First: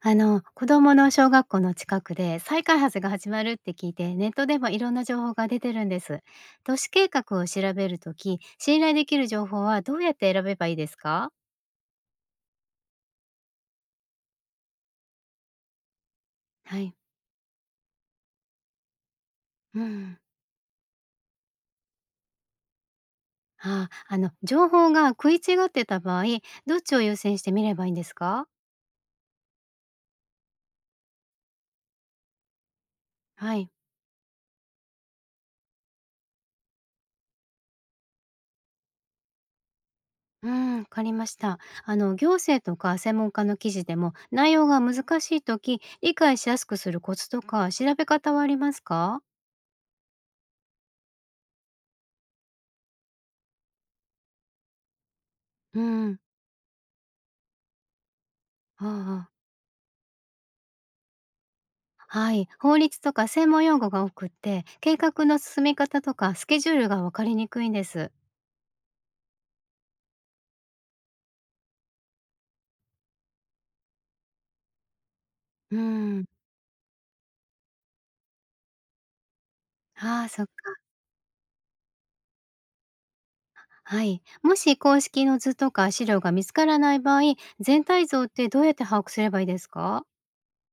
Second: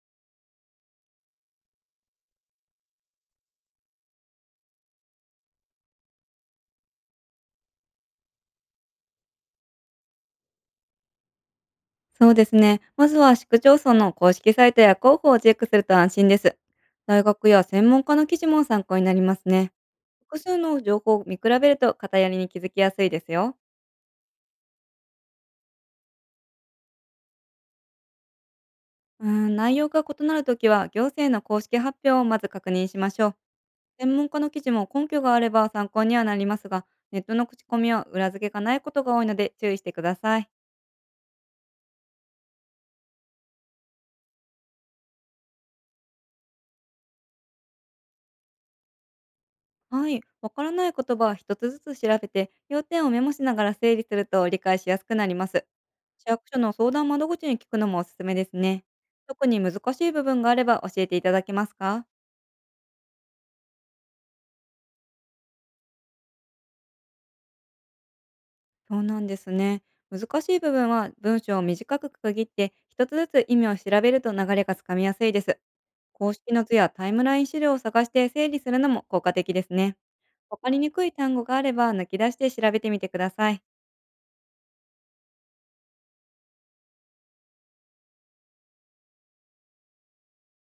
子供の小学校の近くで再開発が始まるって聞いて、ネットでもいろんな情報が出てるんです。都市計画を調べるとき、信頼できる情報はどうやって選べばいいですか？そうですね。まずは市区町村の公式サイトや広報をチェックすると安心です。はい。大学や専門家の記事も参考になりますね。うん。複数の情報を見比べると偏りに気づきやすいですよ。あ、情報が食い違ってた場合、どっちを優先してみればいいんですか？うーん、内容が異なるときは行政の公式発表をまず確認しましょう。はい。専門家の記事も根拠があれば参考にはなりますが、ネットの口コミは裏付けがないことが多いので注意してくださうい。ん、わかりました。行政とか専門家の記事でも内容が難しいとき、理解しやすくするコツとか調べ方はありますか？はい。わからない言葉は一つずつ調べて、要点をメモしながら整理すると理解しやすくなります。うん。市役所の相談窓口に聞くのもおすすめですね。ああああ。特に難しい部分があれば教えていただけますか？はい、法律とか専門用語が多くって、計画の進め方とかスケジュールが分かりにくいんです。そうなんですね。難しい部分は文章を短く区切って、一つずつ意味を調べると流れがつかみやすいです。うーん、公式の図やタイムライン資料を探して整理するのも効果的ですね。ああ、そっか。わかりにくい単語があれば抜き出して調べてみてください。はい。もし公式の図とか資料が見つからない場合、全体像ってどうやって把握すればいいですか？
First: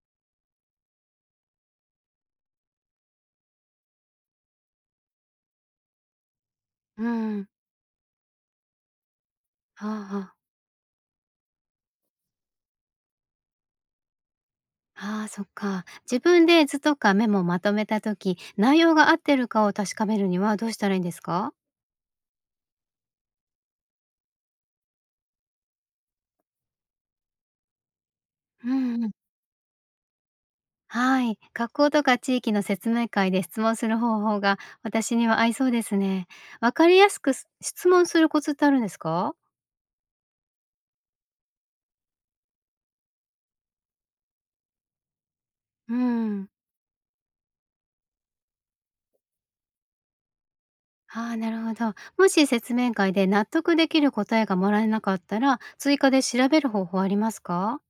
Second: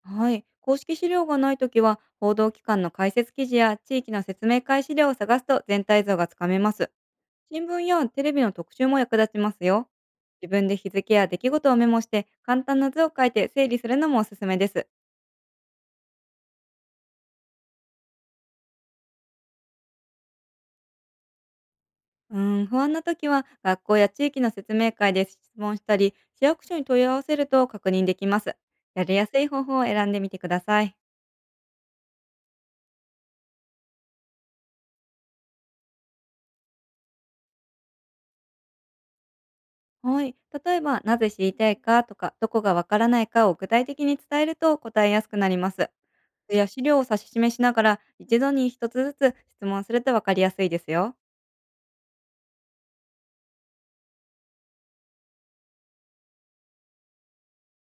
はい。公式資料がないときは、報道機関の解説記事や地域の説明会資料を探すと全体像がつかめます。うん。新聞やテレビの特集も役立ちますよ。あ自分で日付や出来事をメモして、簡単な図を書いて整理するのもおすすめです。あ、ああ、そっか。自分で図とかメモをまとめたとき、内容が合ってるかを確かめるにはどうしたらいいんですか？うーん、不安なときは、学校や地域の説明会で質問したり、市役所に問い合わせると確認できます。うんやうりん。やすい方法を選んでみてください。はい。学校とか地域の説明会で質問する方法が私には合いそうですね。わかりやすくす質問するコツってあるんですか？はい。例えば、なぜ知りたいかとか、どこがわからないかを具体的に伝えると答えやすくなります。うん。や資料を指し示しながら一度に一つずつ質問すると分かりやすいですよ。ああ、なるほど。もし説明会で納得できる答えがもらえなかったら、追加で調べる方法ありますか？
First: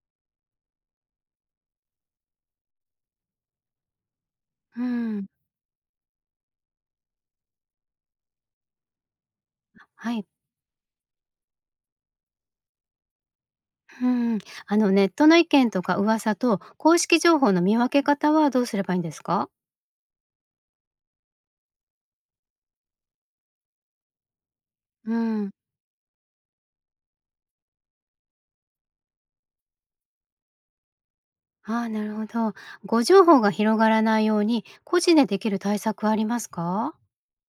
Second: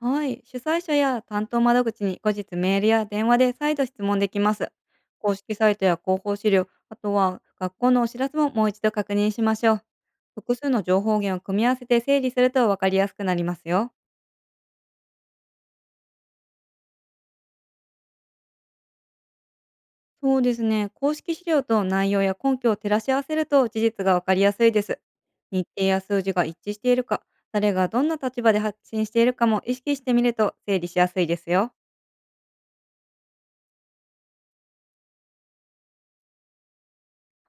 はい、主催者や担当窓口に後日メールや電話で再度質問できます。うん。公式サイトや広報資料、あとは学校のお知らせももう一度確認しましょう。はい。複数の情報源を組み合わせて整理すると分かりやすくなりますよ。うん。ネットの意見とか噂と公式情報の見分け方はどうすればいいんですか？そうですね。公式資料と内容や根拠を照らし合わせると事実がわかりやすいです。うん。日程や数字が一致しているか、誰がどんな立場で発信しているかも意識してみると整理しやすいですよ。ああ、なるほど。誤情報が広がらないように、個人でできる対策はありますか？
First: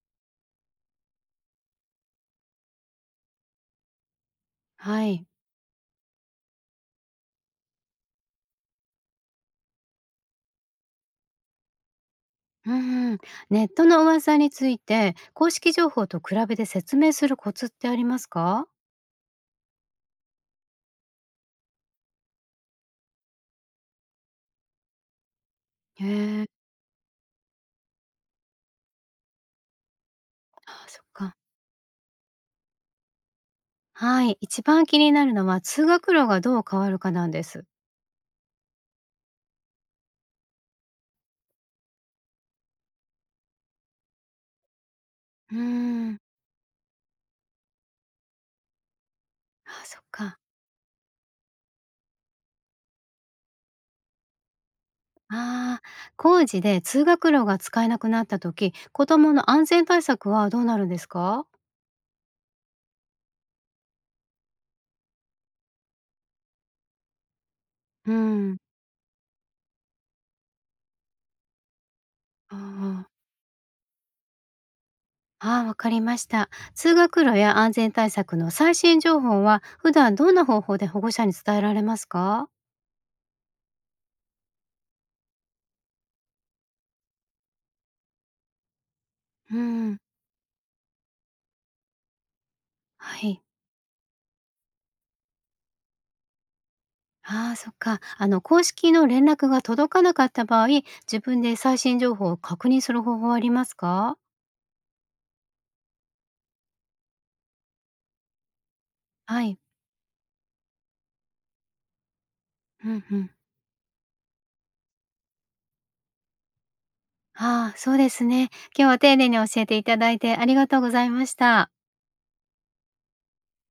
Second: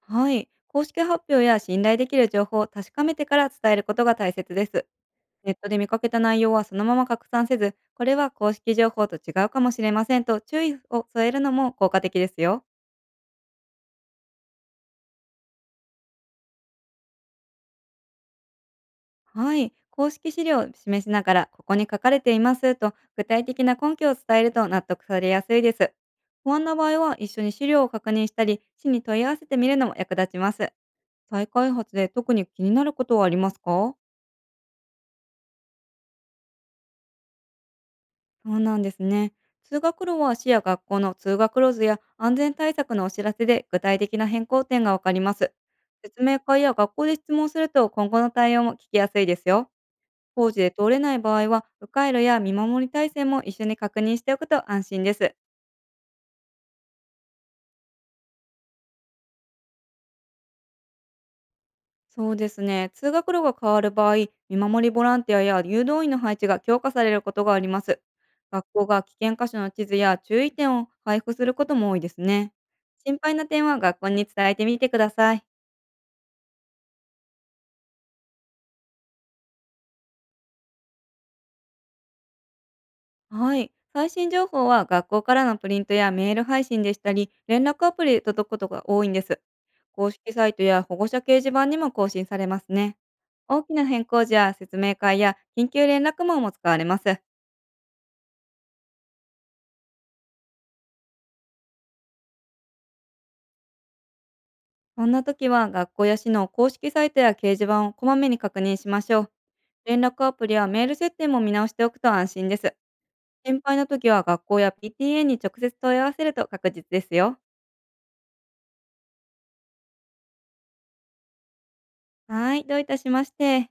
はい。公式発表や信頼できる情報を確かめてから伝えることが大切です。はい。ネットで見かけた内容はそのまま拡散せず、これは公式情報と違うかもしれませんと注意を添えるのも効果的ですよ。うんうん。ネットの噂について、公式情報と比べて説明するコツってありますか？はい。公式資料を示しながら、ここに書かれていますと、具体的な根拠を伝えると納得されやすいです。へえ。不安な場合は、一緒に資料を確認したり、市に問い合わせてみるのも役立ちます。あ、そっか。再開発で特に気になることはありますか？はい。一番気になるのは、通学路がどう変わるかなんです。そうなんですね。通学路は市や学校の通学路図や安全対策のお知らせで具体的な変更点がわかります。うーん。説明会や学校で質問すると今後の対応も聞きやすいですよ。あ、そっか。工事で通れない場合は、迂回路や見守り体制も一緒に確認しておくと安心です。ああ、工事で通学路が使えなくなった時、子供の安全対策はどうなるんですか？そうですね。通学路が変わる場合、見守りボランティアや誘導員の配置が強化されることがあります。うん。学校が危険箇所の地図や注意点を配布することも多いですね。あーあー、心配な点は学校に伝えてみてください。ああわかりました。通学路や安全対策の最新情報は、普段どんな方法で保護者に伝えられますか？はい。最新情報は学校からのプリントやメール配信でしたり、連絡アプリで届くことが多いんです。うん、公式サイトや保護者掲示板にも更新されますね。はい。大きな変更時や説明会や緊急連絡網も使われます。ああ、そっか。公式の連絡が届かなかった場合、自分で最新情報を確認する方法はありますか？そんな時は学校や市の公式サイトや掲示板をこまめに確認しましょう。はい。連絡アプリやメール設定も見直しておくと安心です。うんうん。心配な時は学校や PTA に直接問い合わせると確実ですよ。ああ、そうですね。今日は丁寧に教えていただいてありがとうございました。はい、どういたしまして。